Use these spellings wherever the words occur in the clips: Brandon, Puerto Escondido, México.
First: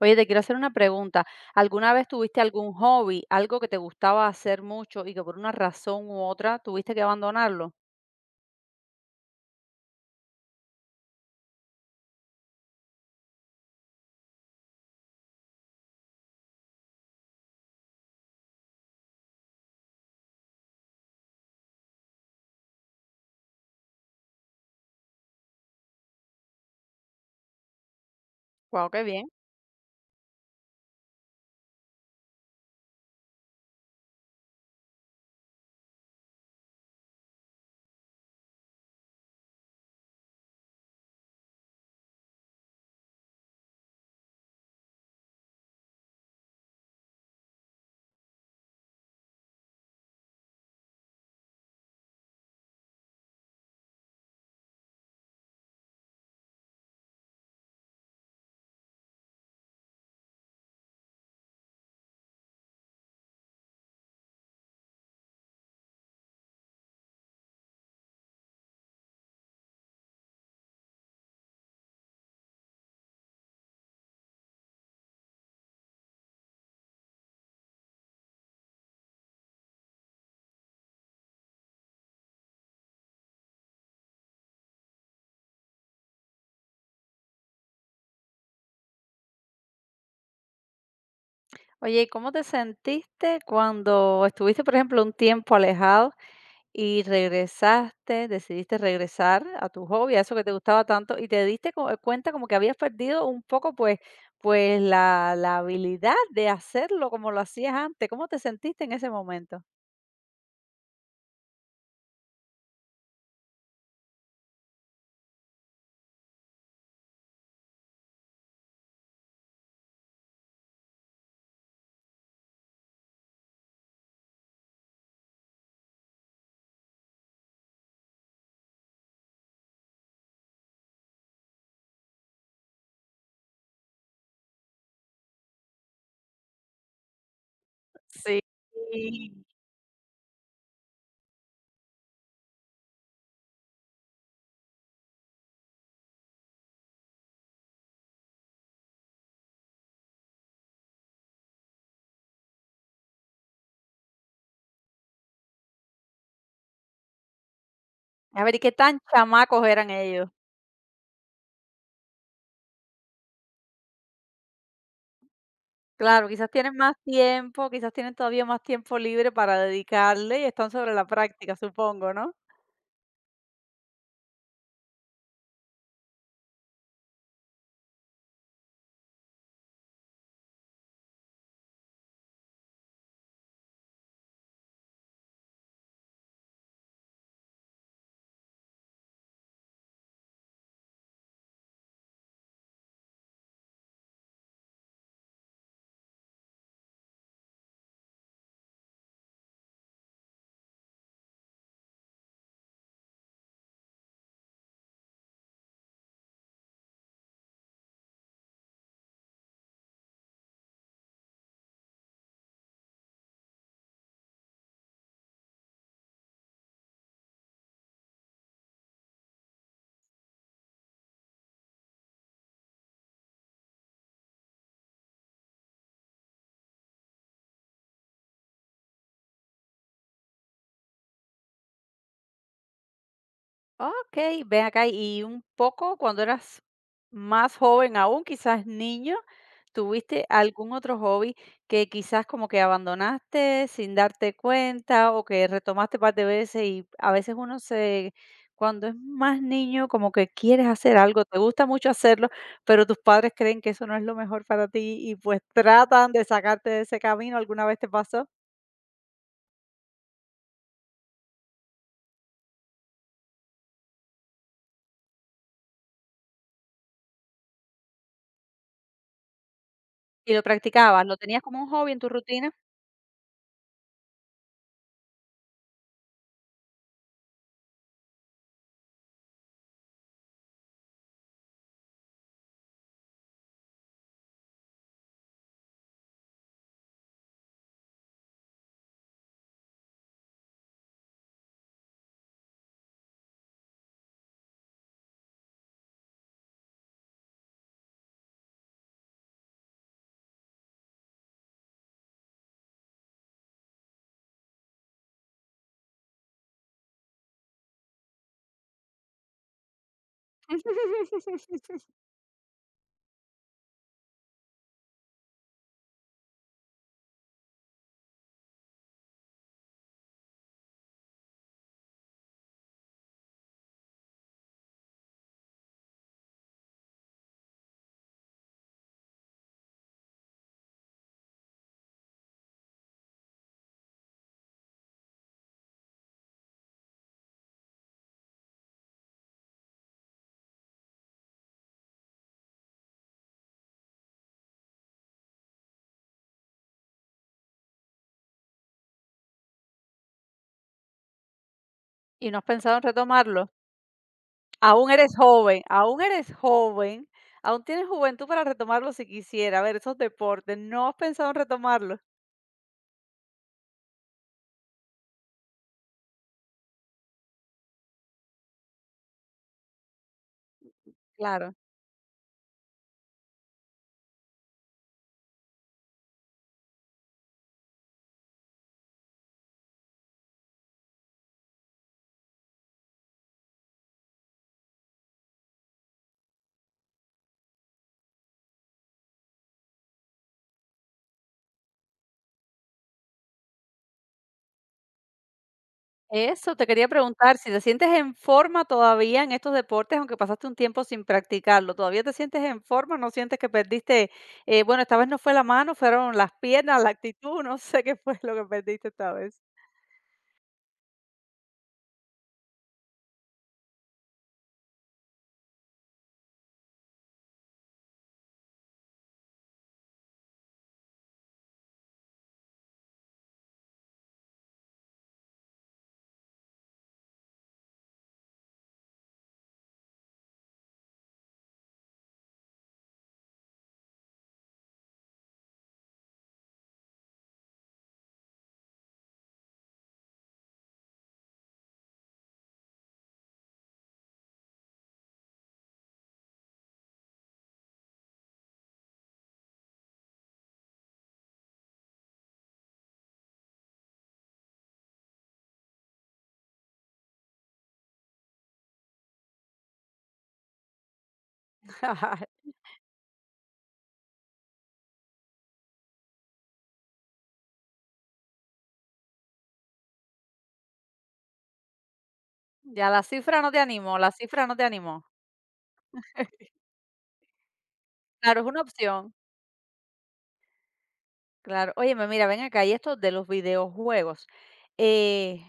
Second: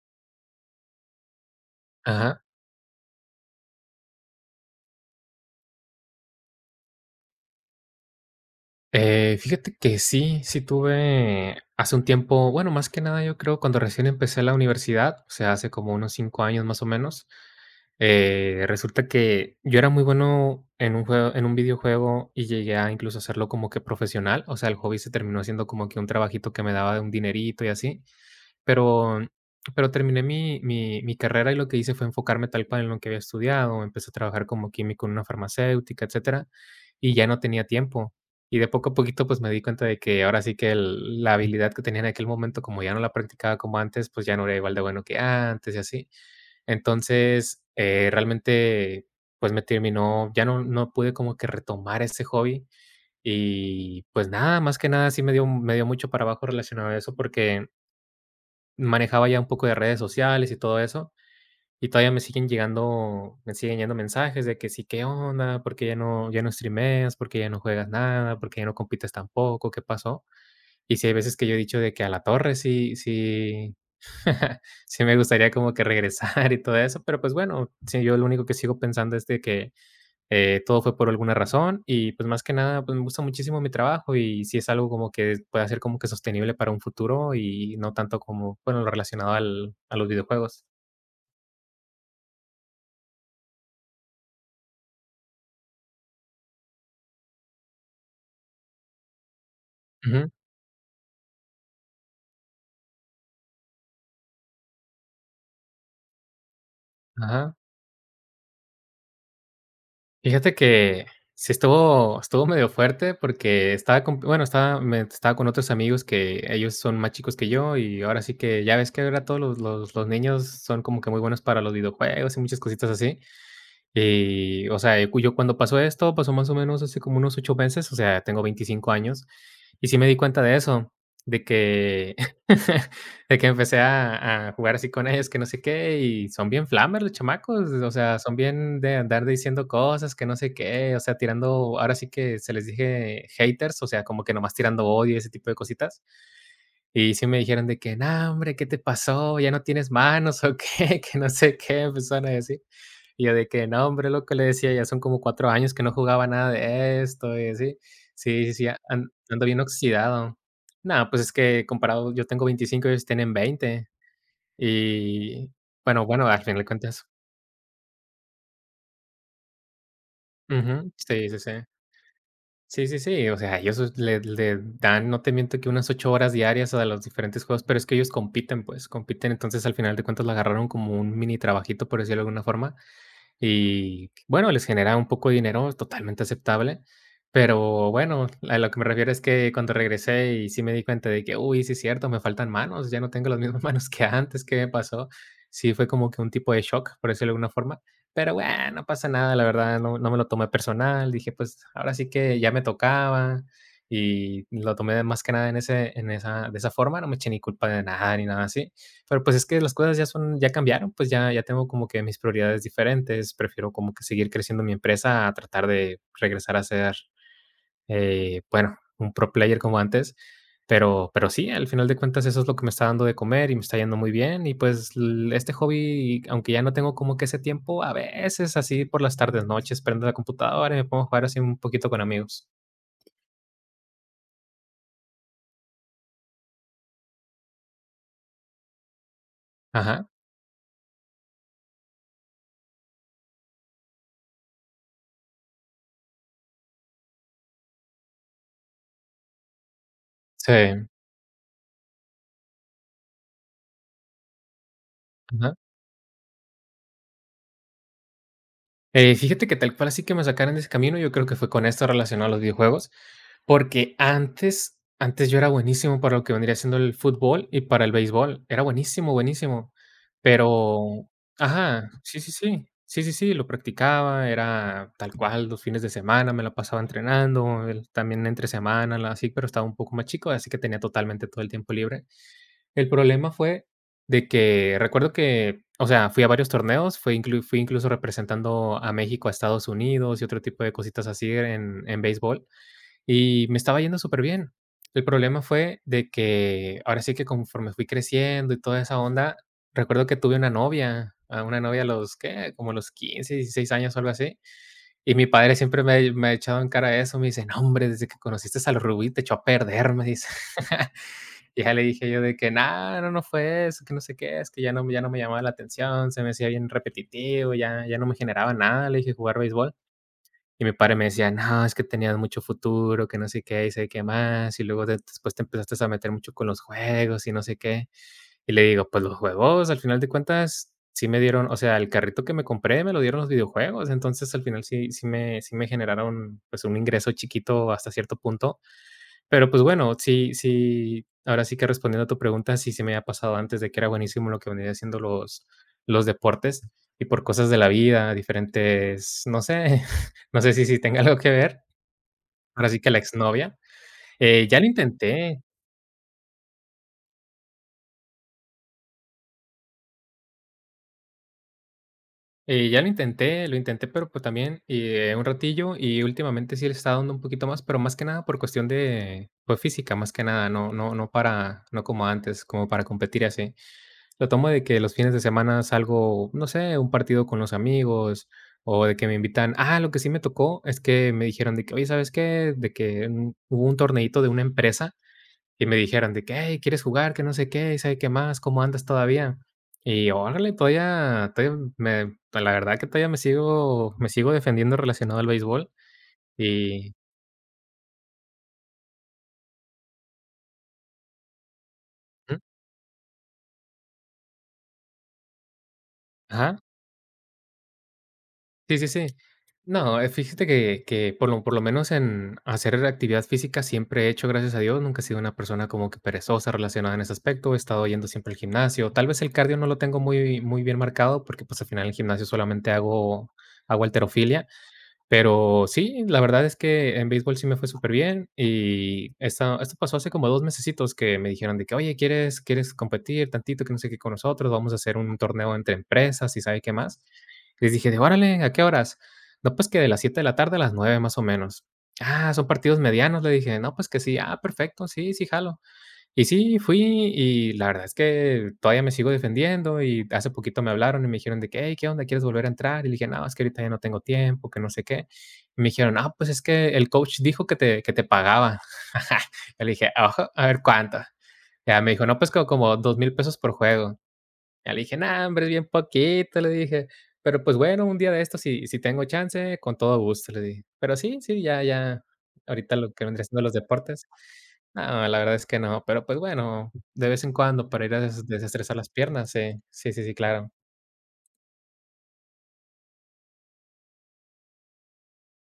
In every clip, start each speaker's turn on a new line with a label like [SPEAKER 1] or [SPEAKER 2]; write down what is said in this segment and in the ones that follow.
[SPEAKER 1] Oye, te quiero hacer una pregunta. ¿Alguna vez tuviste
[SPEAKER 2] Ajá.
[SPEAKER 1] algún hobby, algo que te gustaba hacer mucho y que por una razón u otra tuviste que abandonarlo?
[SPEAKER 2] Fíjate que sí, sí tuve hace un tiempo. Bueno, más que nada yo creo cuando recién empecé la universidad, o sea, hace como unos 5 años más o menos. Resulta que yo era muy bueno en un juego, en un videojuego, y llegué a incluso hacerlo como que profesional. O sea, el hobby se terminó siendo como que un trabajito que me daba de un dinerito y así.
[SPEAKER 1] Wow, qué
[SPEAKER 2] Pero
[SPEAKER 1] bien.
[SPEAKER 2] pero terminé mi carrera, y lo que hice fue enfocarme tal cual en lo que había estudiado. Empecé a trabajar como químico en una farmacéutica, etcétera, y ya no tenía tiempo. Y de poco a poquito, pues, me di cuenta de que ahora sí que el la habilidad que tenía en aquel momento, como ya no la practicaba como antes, pues, ya no era igual de bueno que antes y así. Entonces, realmente, pues, me terminó, ya no pude como que retomar ese hobby. Y, pues, nada, más que nada sí me dio mucho para abajo relacionado a eso, porque manejaba ya un poco de redes sociales y todo eso, y todavía me siguen llegando mensajes de que sí. ¿Qué onda? ¿Por qué ya no streameas? ¿Por qué ya no juegas nada? ¿Por qué ya no compites tampoco? ¿Qué pasó? Y sí hay veces que yo he dicho de que a la torre, sí, sí, sí me gustaría como que regresar y todo eso. Pero, pues, bueno, sí, yo lo único que sigo pensando es de que, todo fue por alguna razón. Y, pues, más que nada, pues me gusta muchísimo mi trabajo, y si es algo como que pueda ser como que sostenible para un futuro y no tanto como, bueno, lo relacionado a los videojuegos.
[SPEAKER 1] Oye, ¿y cómo te sentiste cuando estuviste, por ejemplo, un tiempo alejado y regresaste, decidiste regresar a tu hobby, a
[SPEAKER 2] Ujú,
[SPEAKER 1] eso que te gustaba tanto, y te diste cuenta como que habías perdido un poco, pues la habilidad de hacerlo como lo
[SPEAKER 2] ajá.
[SPEAKER 1] hacías antes? ¿Cómo te sentiste en ese momento?
[SPEAKER 2] Fíjate que sí estuvo medio fuerte porque estaba con, bueno, estaba con otros amigos que ellos son más chicos que yo, y ahora sí que ya ves que ahora todos los niños son como que muy buenos para los videojuegos y muchas cositas así. Y, o sea, cu yo cuando pasó esto, pasó más o menos hace como unos 8 meses. O sea, tengo 25 años, y sí me di cuenta de eso, de que de que empecé a jugar así con ellos, que no sé qué, y son bien flamer los chamacos. O sea, son
[SPEAKER 1] Sí.
[SPEAKER 2] bien de andar diciendo cosas, que no sé qué, o sea, tirando, ahora sí que se les dije haters, o sea, como que nomás tirando odio y ese tipo de cositas. Y sí me dijeron de que: "No, hombre, ¿qué te pasó? ¿Ya no tienes manos o qué?", que no sé qué, empezaron a decir. Y yo de que: "No, hombre", lo que le decía, "ya son como 4 años que no jugaba nada de esto", y así.
[SPEAKER 1] A
[SPEAKER 2] Sí, sí,
[SPEAKER 1] ver, ¿y
[SPEAKER 2] sí,
[SPEAKER 1] qué tan
[SPEAKER 2] an ando bien
[SPEAKER 1] chamacos eran ellos?
[SPEAKER 2] oxidado. Nada, pues, es que comparado yo tengo 25, ellos tienen 20. Y, bueno,
[SPEAKER 1] Claro,
[SPEAKER 2] al
[SPEAKER 1] quizás
[SPEAKER 2] final de
[SPEAKER 1] tienen más
[SPEAKER 2] cuentas.
[SPEAKER 1] tiempo, quizás tienen todavía más tiempo libre para dedicarle y están sobre
[SPEAKER 2] Ujú,
[SPEAKER 1] la
[SPEAKER 2] sí, sí, sí.
[SPEAKER 1] práctica, supongo, ¿no?
[SPEAKER 2] Sí, sí, sí, o sea, ellos es le dan, no te miento, que unas 8 horas diarias a los diferentes juegos, pero es que ellos compiten, pues, compiten. Entonces, al final de cuentas, lo agarraron como un mini trabajito, por decirlo de alguna forma, y bueno, les genera un poco de dinero, es totalmente aceptable. Pero bueno, a lo que me refiero es que cuando regresé, y sí me di cuenta de que, uy, sí es cierto, me faltan manos, ya no tengo las mismas manos que antes. ¿Qué me pasó? Sí, fue como que un tipo de shock, por decirlo de alguna forma. Pero bueno, no pasa nada, la verdad, no me lo tomé personal. Dije, pues, ahora sí que ya me tocaba, y lo tomé más que nada en ese, en esa de esa forma. No me eché ni culpa de nada ni nada así. Pero, pues, es que las cosas ya cambiaron, pues, ya tengo como que mis prioridades diferentes. Prefiero como que seguir creciendo mi empresa a tratar de regresar a ser, bueno, un pro player como antes, pero sí, al final de cuentas eso es lo que me está dando de comer y me está yendo muy bien. Y, pues, l este hobby, aunque ya no tengo como que ese tiempo, a veces así por las tardes, noches, prendo la computadora y me pongo a jugar así un poquito con amigos.
[SPEAKER 1] Okey, ven acá, y un poco cuando eras más joven aún, quizás niño,
[SPEAKER 2] Ajá.
[SPEAKER 1] ¿tuviste algún otro hobby que quizás como que abandonaste sin darte cuenta o que retomaste par de veces? Y a veces uno se cuando es más niño, como que quieres
[SPEAKER 2] Sí.
[SPEAKER 1] hacer algo, te gusta mucho hacerlo, pero tus padres creen que eso no es lo mejor para ti y pues
[SPEAKER 2] Ajá.
[SPEAKER 1] tratan de sacarte de ese camino, ¿alguna vez te pasó?
[SPEAKER 2] Fíjate que tal cual así que me sacaron de ese camino, yo creo que fue con esto relacionado a los videojuegos, porque antes yo era buenísimo para lo que vendría siendo el fútbol y para el béisbol. Era buenísimo, buenísimo,
[SPEAKER 1] ¿Y lo practicabas?
[SPEAKER 2] pero
[SPEAKER 1] ¿Lo tenías como un
[SPEAKER 2] ajá,
[SPEAKER 1] hobby en tu
[SPEAKER 2] sí, sí,
[SPEAKER 1] rutina
[SPEAKER 2] sí, sí, sí, sí, lo practicaba, era tal cual. Los fines de semana me la pasaba entrenando, también entre semana, así. Pero estaba un poco más chico, así que tenía totalmente todo el tiempo libre. El problema fue de que recuerdo que, o sea, fui a varios torneos, fui incluso representando a México, a Estados Unidos y otro tipo de cositas así en béisbol, y me estaba yendo súper bien. El problema fue de que ahora sí que conforme fui creciendo y toda esa onda, recuerdo que tuve una novia a los, ¿qué?, como a los 15, 16 años o algo así, y mi padre siempre me ha echado en cara eso, me dice: "No, hombre, desde que conociste al Rubí te echó a perder", me dice. Y ya le dije yo de que: "Nada, no, no fue eso, que no sé qué, es que ya no me llamaba la atención, se me hacía bien repetitivo, ya no me generaba nada", le dije, jugar béisbol. Y mi padre me decía: "No, es que tenías mucho futuro, que no sé qué, y sé qué más, y luego de después te empezaste a meter mucho con los juegos y no sé qué". Y le digo: "Pues los juegos, al final de cuentas, sí me dieron, o sea, el carrito que me compré me lo dieron los videojuegos, entonces al final sí me generaron, pues, un ingreso chiquito hasta cierto punto". Pero, pues, bueno, sí, sí, ahora sí que respondiendo a tu pregunta, sí, se me había pasado antes de que era buenísimo lo que venía haciendo, los deportes, y por cosas de la vida, diferentes, no sé, no sé si tenga algo que ver,
[SPEAKER 1] y no has
[SPEAKER 2] ahora
[SPEAKER 1] pensado
[SPEAKER 2] sí
[SPEAKER 1] en
[SPEAKER 2] que la
[SPEAKER 1] retomarlo?
[SPEAKER 2] exnovia. Ya lo
[SPEAKER 1] Aún eres
[SPEAKER 2] intenté.
[SPEAKER 1] joven, aún eres joven, aún tienes juventud para retomarlo si quisiera. A ver, esos deportes, ¿no has pensado en retomarlos?
[SPEAKER 2] Ya lo intenté, pero, pues, también, un ratillo, y últimamente sí le está dando un poquito más, pero más que nada por cuestión de, pues, física, más que nada. No, no, no,
[SPEAKER 1] Claro.
[SPEAKER 2] para no como antes, como para competir y así. Lo tomo de que los fines de semana salgo, no sé, un partido con los amigos, o de que me invitan. Ah, lo que sí me tocó es que me dijeron de que: "Oye, ¿sabes qué?", de que, hubo un torneito de una empresa, y me dijeron de que: "Hey, ¿quieres jugar?, que no sé qué, y sabe qué más, ¿cómo andas todavía?". Y órale, todavía todavía me la verdad que todavía me sigo defendiendo relacionado al béisbol
[SPEAKER 1] Eso, te quería
[SPEAKER 2] y...
[SPEAKER 1] preguntar si te sientes en forma todavía en estos deportes, aunque pasaste un tiempo sin practicarlo. ¿Todavía te
[SPEAKER 2] Ujú,
[SPEAKER 1] sientes en forma? ¿No sientes que perdiste? Bueno, Esta vez no fue la mano, fueron las
[SPEAKER 2] ajá.
[SPEAKER 1] piernas, la actitud, no sé qué fue lo que
[SPEAKER 2] Sí,
[SPEAKER 1] perdiste
[SPEAKER 2] sí, sí.
[SPEAKER 1] esta vez.
[SPEAKER 2] No, fíjate que por lo menos en hacer actividad física siempre he hecho, gracias a Dios, nunca he sido una persona como que perezosa relacionada en ese aspecto, he estado yendo siempre al gimnasio. Tal vez el cardio no lo tengo muy muy bien marcado porque, pues, al final en el gimnasio solamente hago halterofilia. Pero sí, la verdad es que en béisbol sí me fue súper bien, y esta esto pasó hace como 2 mesecitos, que me dijeron de que: "Oye, ¿quieres competir tantito, que no sé qué, con nosotros? Vamos a hacer un torneo entre empresas y sabe qué más". Les dije: de: "Órale, ¿a qué horas?". "No, pues que de las 7 de la tarde a las 9 más o menos". "Ah, son partidos medianos", le dije. "No, pues que sí". "Ah, perfecto, sí, sí jalo". Y sí, fui, y la verdad es que todavía me sigo defendiendo. Y hace poquito me hablaron y me dijeron de que: "Hey, ¿qué onda? ¿Quieres volver a entrar?". Y le dije: "No, es que ahorita ya no tengo tiempo, que no sé qué". Y me dijeron: "Ah, pues es que el coach dijo que te pagaba". Yo le dije: "Ojo, a ver cuánto". Ya me dijo: "No, pues co como 2,000 pesos por juego". Ya le dije: "No, hombre, es bien poquito", le dije, "pero, pues, bueno, un día de esto si tengo chance, con todo gusto", le dije. Pero sí, sí, ya ya ahorita
[SPEAKER 1] Ya
[SPEAKER 2] lo
[SPEAKER 1] la
[SPEAKER 2] que vendría
[SPEAKER 1] cifra
[SPEAKER 2] siendo
[SPEAKER 1] no
[SPEAKER 2] los
[SPEAKER 1] te animó,
[SPEAKER 2] deportes,
[SPEAKER 1] la cifra no te animó.
[SPEAKER 2] no, la verdad es que no, pero, pues, bueno, de vez en cuando para ir a
[SPEAKER 1] Claro, es una
[SPEAKER 2] desestresar las
[SPEAKER 1] opción.
[SPEAKER 2] piernas, sí, sí, sí, sí, claro.
[SPEAKER 1] Claro. Óyeme, mira, ven acá, y esto de los videojuegos, eh,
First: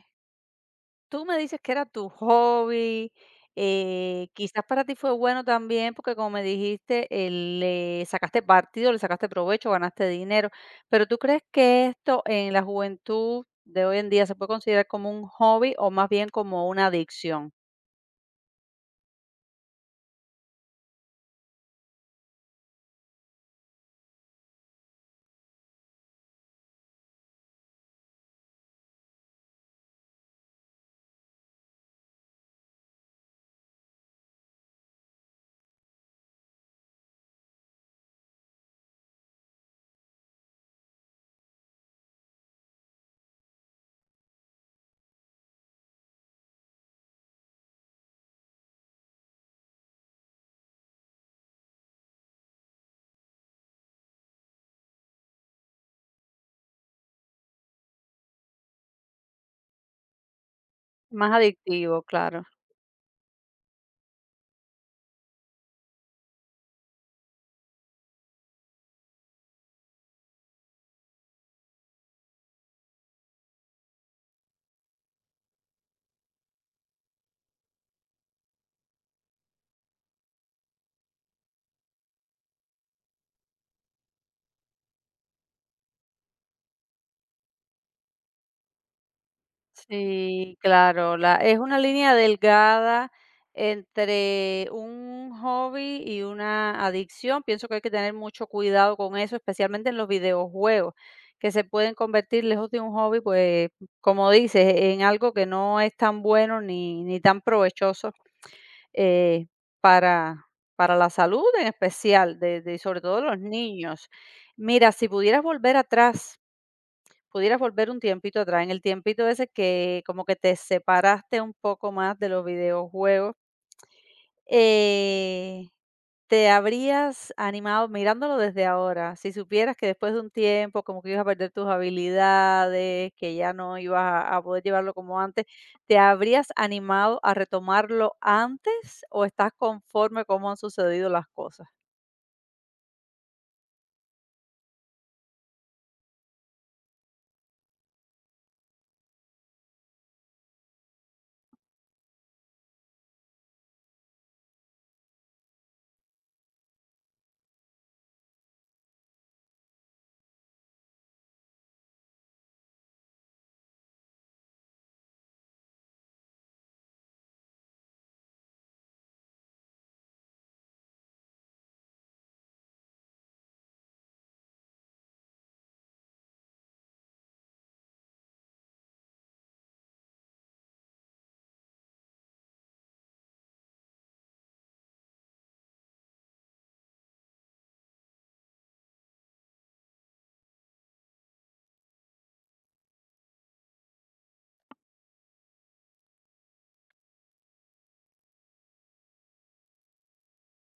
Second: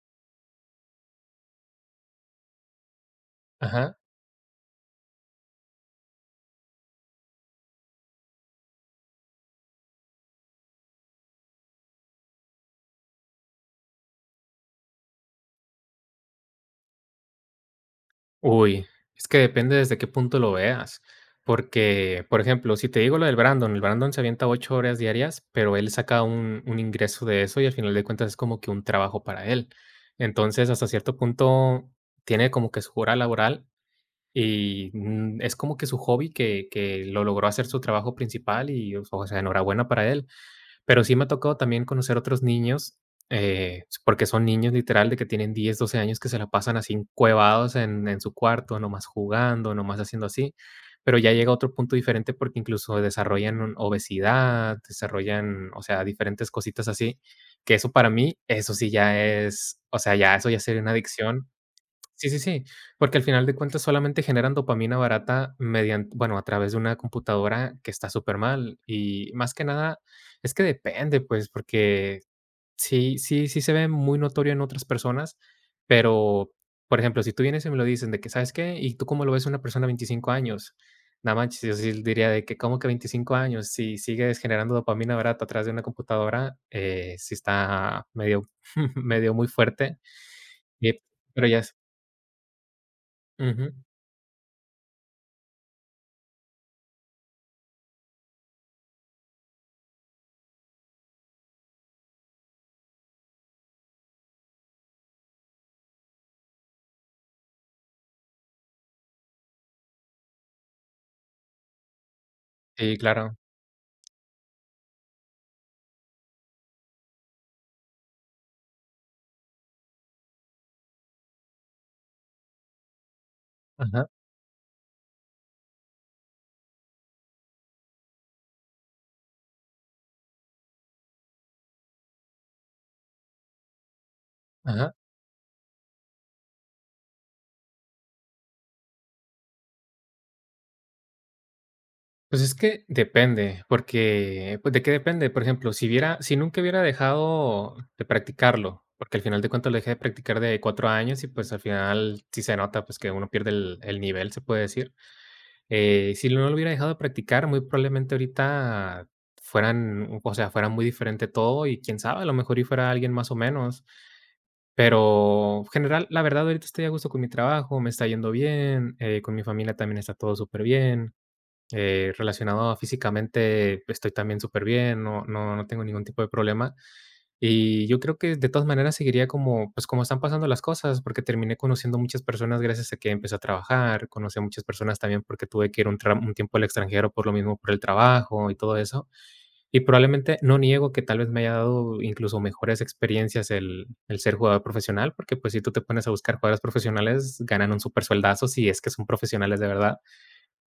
[SPEAKER 1] tú me dices que era tu hobby.
[SPEAKER 2] Ajá.
[SPEAKER 1] Quizás para ti fue bueno también, porque como me dijiste, le sacaste partido, le sacaste provecho, ganaste dinero, pero ¿tú crees que esto en la juventud de hoy en día se puede considerar como un hobby o más bien como una adicción?
[SPEAKER 2] Uy, es que depende desde qué punto lo veas, porque, por ejemplo, si te digo lo del Brandon, el Brandon se avienta 8 horas diarias, pero él saca un ingreso de eso y al final de cuentas es como que un trabajo para él. Entonces, hasta cierto punto, tiene como que su hora laboral y, es como que su hobby que lo logró hacer su trabajo principal y, o sea, enhorabuena para él. Pero sí me ha tocado también conocer otros niños, porque son niños literal de que tienen 10 12 años que se la pasan así encuevados en su cuarto, nomás jugando, nomás haciendo así. Pero ya llega otro punto diferente porque incluso desarrollan obesidad, desarrollan, o sea, diferentes cositas así, que eso para mí, eso sí ya es, o sea, ya eso ya sería una
[SPEAKER 1] Más
[SPEAKER 2] adicción.
[SPEAKER 1] adictivo,
[SPEAKER 2] Sí, sí,
[SPEAKER 1] claro.
[SPEAKER 2] sí, porque al final de cuentas solamente generan dopamina barata mediante bueno, a través de una computadora que está súper mal. Y más que nada es que depende, pues, porque sí sí sí se ve muy notorio en otras personas, pero, por ejemplo, si tú vienes y me lo dicen de que, ¿sabes qué? ¿Y tú cómo lo ves a una persona de 25 años? Nada manches, yo sí diría de que, ¿cómo que 25 años? Si sigues generando dopamina barata a través de una computadora, sí está medio medio muy fuerte,
[SPEAKER 1] Sí,
[SPEAKER 2] y
[SPEAKER 1] claro, la
[SPEAKER 2] pero
[SPEAKER 1] es
[SPEAKER 2] ya es.
[SPEAKER 1] una línea delgada entre un hobby y una adicción. Pienso que hay que tener mucho cuidado con eso, especialmente en los videojuegos, que se pueden convertir lejos de un hobby, pues, como dices, en algo que no es tan bueno ni tan provechoso, eh, para para la salud en especial de
[SPEAKER 2] Sí,
[SPEAKER 1] sobre todo
[SPEAKER 2] claro.
[SPEAKER 1] los niños. Mira, si pudieras volver atrás Pudieras volver un tiempito atrás, en el tiempito ese que como que te separaste un poco más de los videojuegos,
[SPEAKER 2] Ajá,
[SPEAKER 1] eh, ¿te habrías animado mirándolo desde ahora? Si supieras que después de un tiempo como que ibas a perder tus habilidades, que ya no ibas a poder llevarlo
[SPEAKER 2] ajá.
[SPEAKER 1] como antes, ¿te habrías animado a retomarlo antes o estás conforme cómo han sucedido las cosas?
[SPEAKER 2] Pues es que depende, porque, pues, ¿de qué depende? Por ejemplo, si nunca hubiera dejado de practicarlo, porque al final de cuentas lo dejé de practicar de 4 años y, pues, al final sí se nota, pues, que uno pierde el nivel, se puede decir. Si no lo hubiera dejado de practicar, muy probablemente ahorita fueran, o sea, fuera muy diferente todo y quién sabe, a lo mejor y fuera alguien más o menos. Pero general, la verdad, ahorita estoy a gusto con mi trabajo, me está yendo bien, con mi familia también está todo súper bien. Relacionado a físicamente, estoy también súper bien, no no no tengo ningún tipo de problema. Y yo creo que de todas maneras seguiría como, pues, como están pasando las cosas, porque terminé conociendo muchas personas gracias a que empecé a trabajar, conocí a muchas personas también porque tuve que ir un tiempo al extranjero por lo mismo, por el trabajo y todo eso. Y probablemente no niego que tal vez me haya dado incluso mejores experiencias el ser jugador profesional, porque, pues, si tú te pones a buscar jugadores profesionales, ganan un super sueldazo si es que son profesionales de verdad.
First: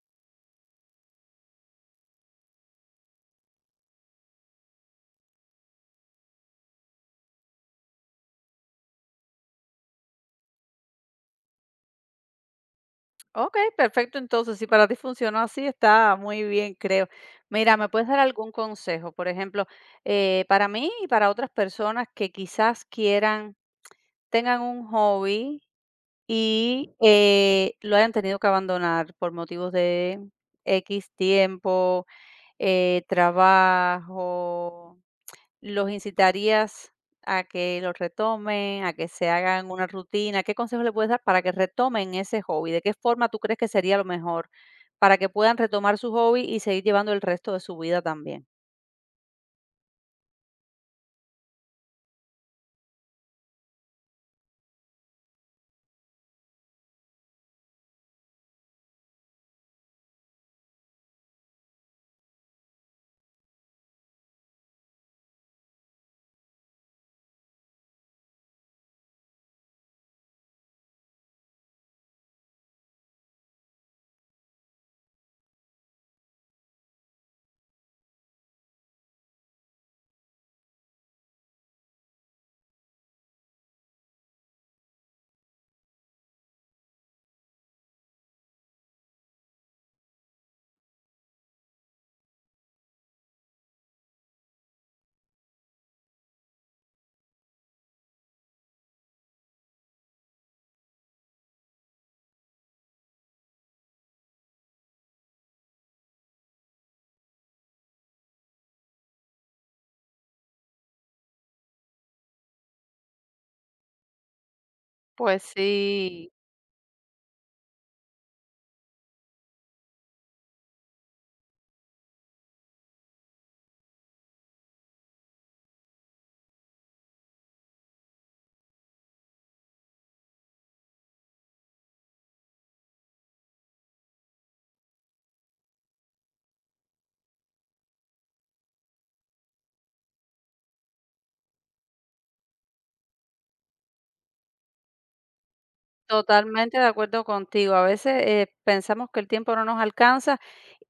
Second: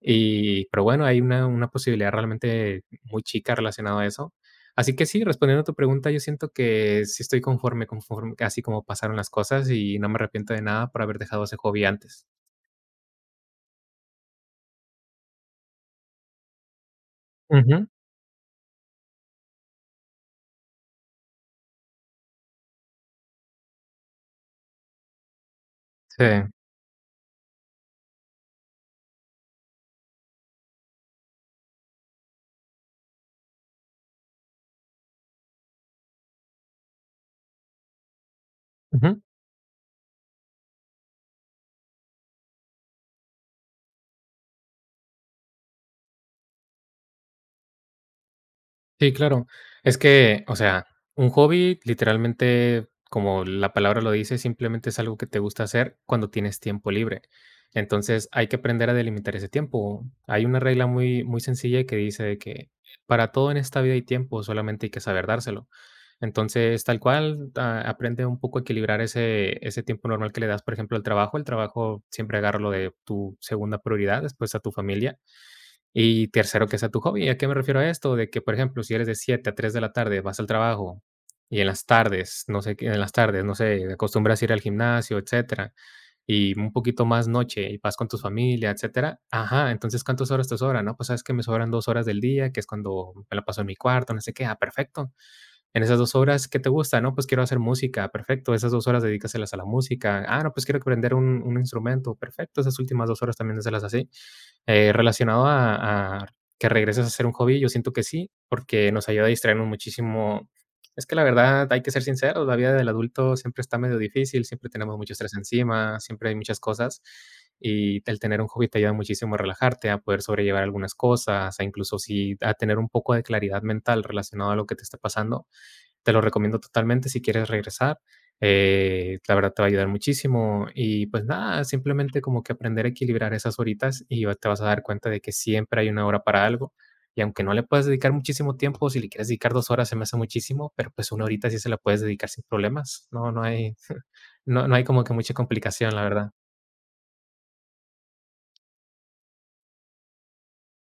[SPEAKER 2] Y, pero bueno, hay una posibilidad realmente muy chica relacionado a eso. Así que sí, respondiendo a tu pregunta, yo siento que sí estoy conforme conforme así como pasaron las cosas y no me arrepiento de nada por haber dejado ese hobby antes.
[SPEAKER 1] Ok, perfecto. Entonces, si para ti funcionó así, está muy bien, creo. Mira,
[SPEAKER 2] Ujú,
[SPEAKER 1] ¿me puedes dar algún consejo? Por ejemplo, para mí y para otras personas que quizás quieran, tengan un hobby
[SPEAKER 2] sí,
[SPEAKER 1] y lo hayan tenido que abandonar por motivos de X tiempo, trabajo, ¿los incitarías a que los retomen, a que
[SPEAKER 2] ujú.
[SPEAKER 1] se hagan una rutina? ¿Qué consejos le puedes dar para que retomen ese hobby? ¿De qué forma tú crees que sería lo mejor para que puedan retomar su hobby y seguir llevando el resto de su vida también?
[SPEAKER 2] Sí, claro. Es que, o sea, un hobby literalmente, como la palabra lo dice, simplemente es algo que te gusta hacer cuando tienes tiempo libre. Entonces, hay que aprender a delimitar ese tiempo. Hay una regla muy, muy sencilla que dice de que para todo en esta vida hay tiempo, solamente hay que saber dárselo. Entonces, tal cual, aprende un poco a equilibrar ese tiempo normal que le das, por ejemplo, al trabajo. El trabajo siempre agarra lo de tu segunda prioridad, después a tu familia y tercero, que sea tu hobby. ¿A qué me refiero a esto? De que, por ejemplo, si eres de 7 a 3 de la tarde, vas al trabajo, y en las tardes, no sé, en las tardes, no sé, acostumbras a ir al gimnasio, etcétera, y un poquito más noche y vas con tu familia, etcétera. Ajá, entonces, ¿cuántas horas te sobran? No, pues sabes que me sobran 2 horas del día, que es cuando me la paso en mi cuarto, no sé qué. Ah, perfecto, en esas 2 horas, ¿qué te gusta? No, pues quiero hacer música, perfecto. Esas dos horas dedícaselas a la música. Ah, no, pues quiero aprender un instrumento, perfecto. Esas últimas 2 horas también déselas así. Relacionado a que regreses a hacer un hobby, yo siento que sí, porque nos ayuda a distraernos muchísimo. Es que la verdad, hay que ser sinceros, la vida del adulto siempre está medio difícil, siempre tenemos mucho estrés
[SPEAKER 1] Pues
[SPEAKER 2] encima, siempre
[SPEAKER 1] sí.
[SPEAKER 2] hay muchas cosas. Y el tener un hobby te ayuda muchísimo a relajarte, a poder sobrellevar algunas cosas, a incluso si a tener un poco de claridad mental relacionado a lo que te está pasando. Te lo recomiendo totalmente si quieres regresar, la verdad te va a ayudar muchísimo y, pues, nada, simplemente como que aprender a equilibrar esas horitas y va te vas a dar cuenta de que siempre hay una hora para algo. Y aunque no le puedas dedicar muchísimo tiempo, si le quieres dedicar 2 horas se me hace muchísimo, pero, pues, una horita sí se la puedes dedicar sin problemas. No, no hay no no hay como que mucha complicación, la verdad.
[SPEAKER 1] Totalmente de acuerdo contigo. A veces pensamos que el tiempo no nos alcanza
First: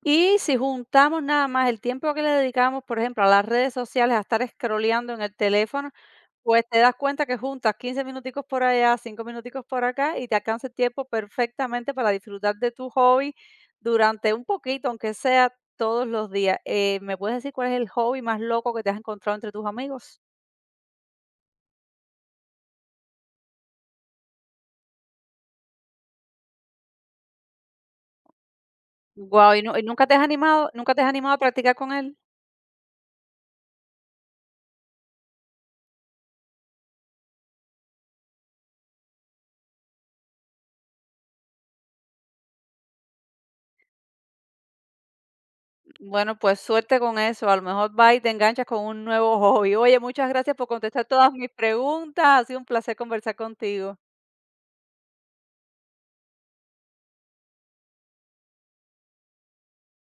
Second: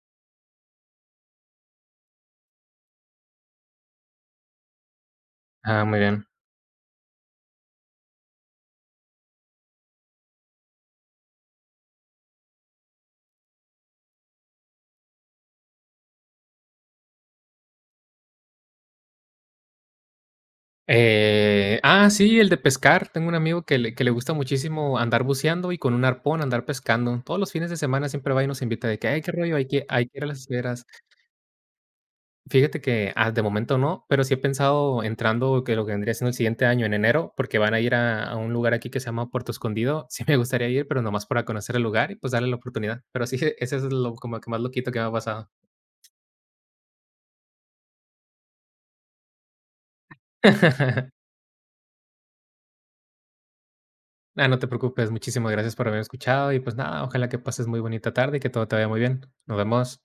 [SPEAKER 1] y si juntamos nada más el tiempo que le dedicamos, por ejemplo, a las redes sociales, a estar scrolleando en el
[SPEAKER 2] Ah,
[SPEAKER 1] teléfono,
[SPEAKER 2] muy bien.
[SPEAKER 1] pues te das cuenta que juntas 15 minuticos por allá, 5 minuticos por acá y te alcanza el tiempo perfectamente para disfrutar de tu hobby durante un poquito, aunque sea todos los días. ¿Me puedes decir cuál es el hobby más loco que te has encontrado entre tus amigos?
[SPEAKER 2] Sí, el de pescar. Tengo un amigo que le gusta muchísimo andar buceando y con un arpón andar pescando. Todos los fines de semana siempre va y nos invita de que, ay, qué
[SPEAKER 1] Guau,
[SPEAKER 2] rollo,
[SPEAKER 1] ¿y nu y nunca
[SPEAKER 2] hay
[SPEAKER 1] te
[SPEAKER 2] que
[SPEAKER 1] has
[SPEAKER 2] ir a las
[SPEAKER 1] animado
[SPEAKER 2] esferas.
[SPEAKER 1] nunca te has animado a practicar con él?
[SPEAKER 2] Fíjate que ah, de momento no, pero sí he pensado entrando que lo que vendría siendo el siguiente año, en enero, porque van a ir a un lugar aquí que se llama Puerto Escondido. Sí me gustaría ir, pero nomás para conocer el lugar y pues darle la oportunidad. Pero sí, ese es lo como que más loquito que me ha pasado.
[SPEAKER 1] Bueno, pues suerte con eso, a lo mejor vas y te enganchas con un nuevo hobby. Oye, muchas gracias por contestar todas mis preguntas, ha sido un placer conversar contigo.
[SPEAKER 2] Ah, no te preocupes, muchísimas gracias por haberme escuchado y pues nada, ojalá que pases muy bonita tarde y que todo te vaya muy bien. Nos vemos.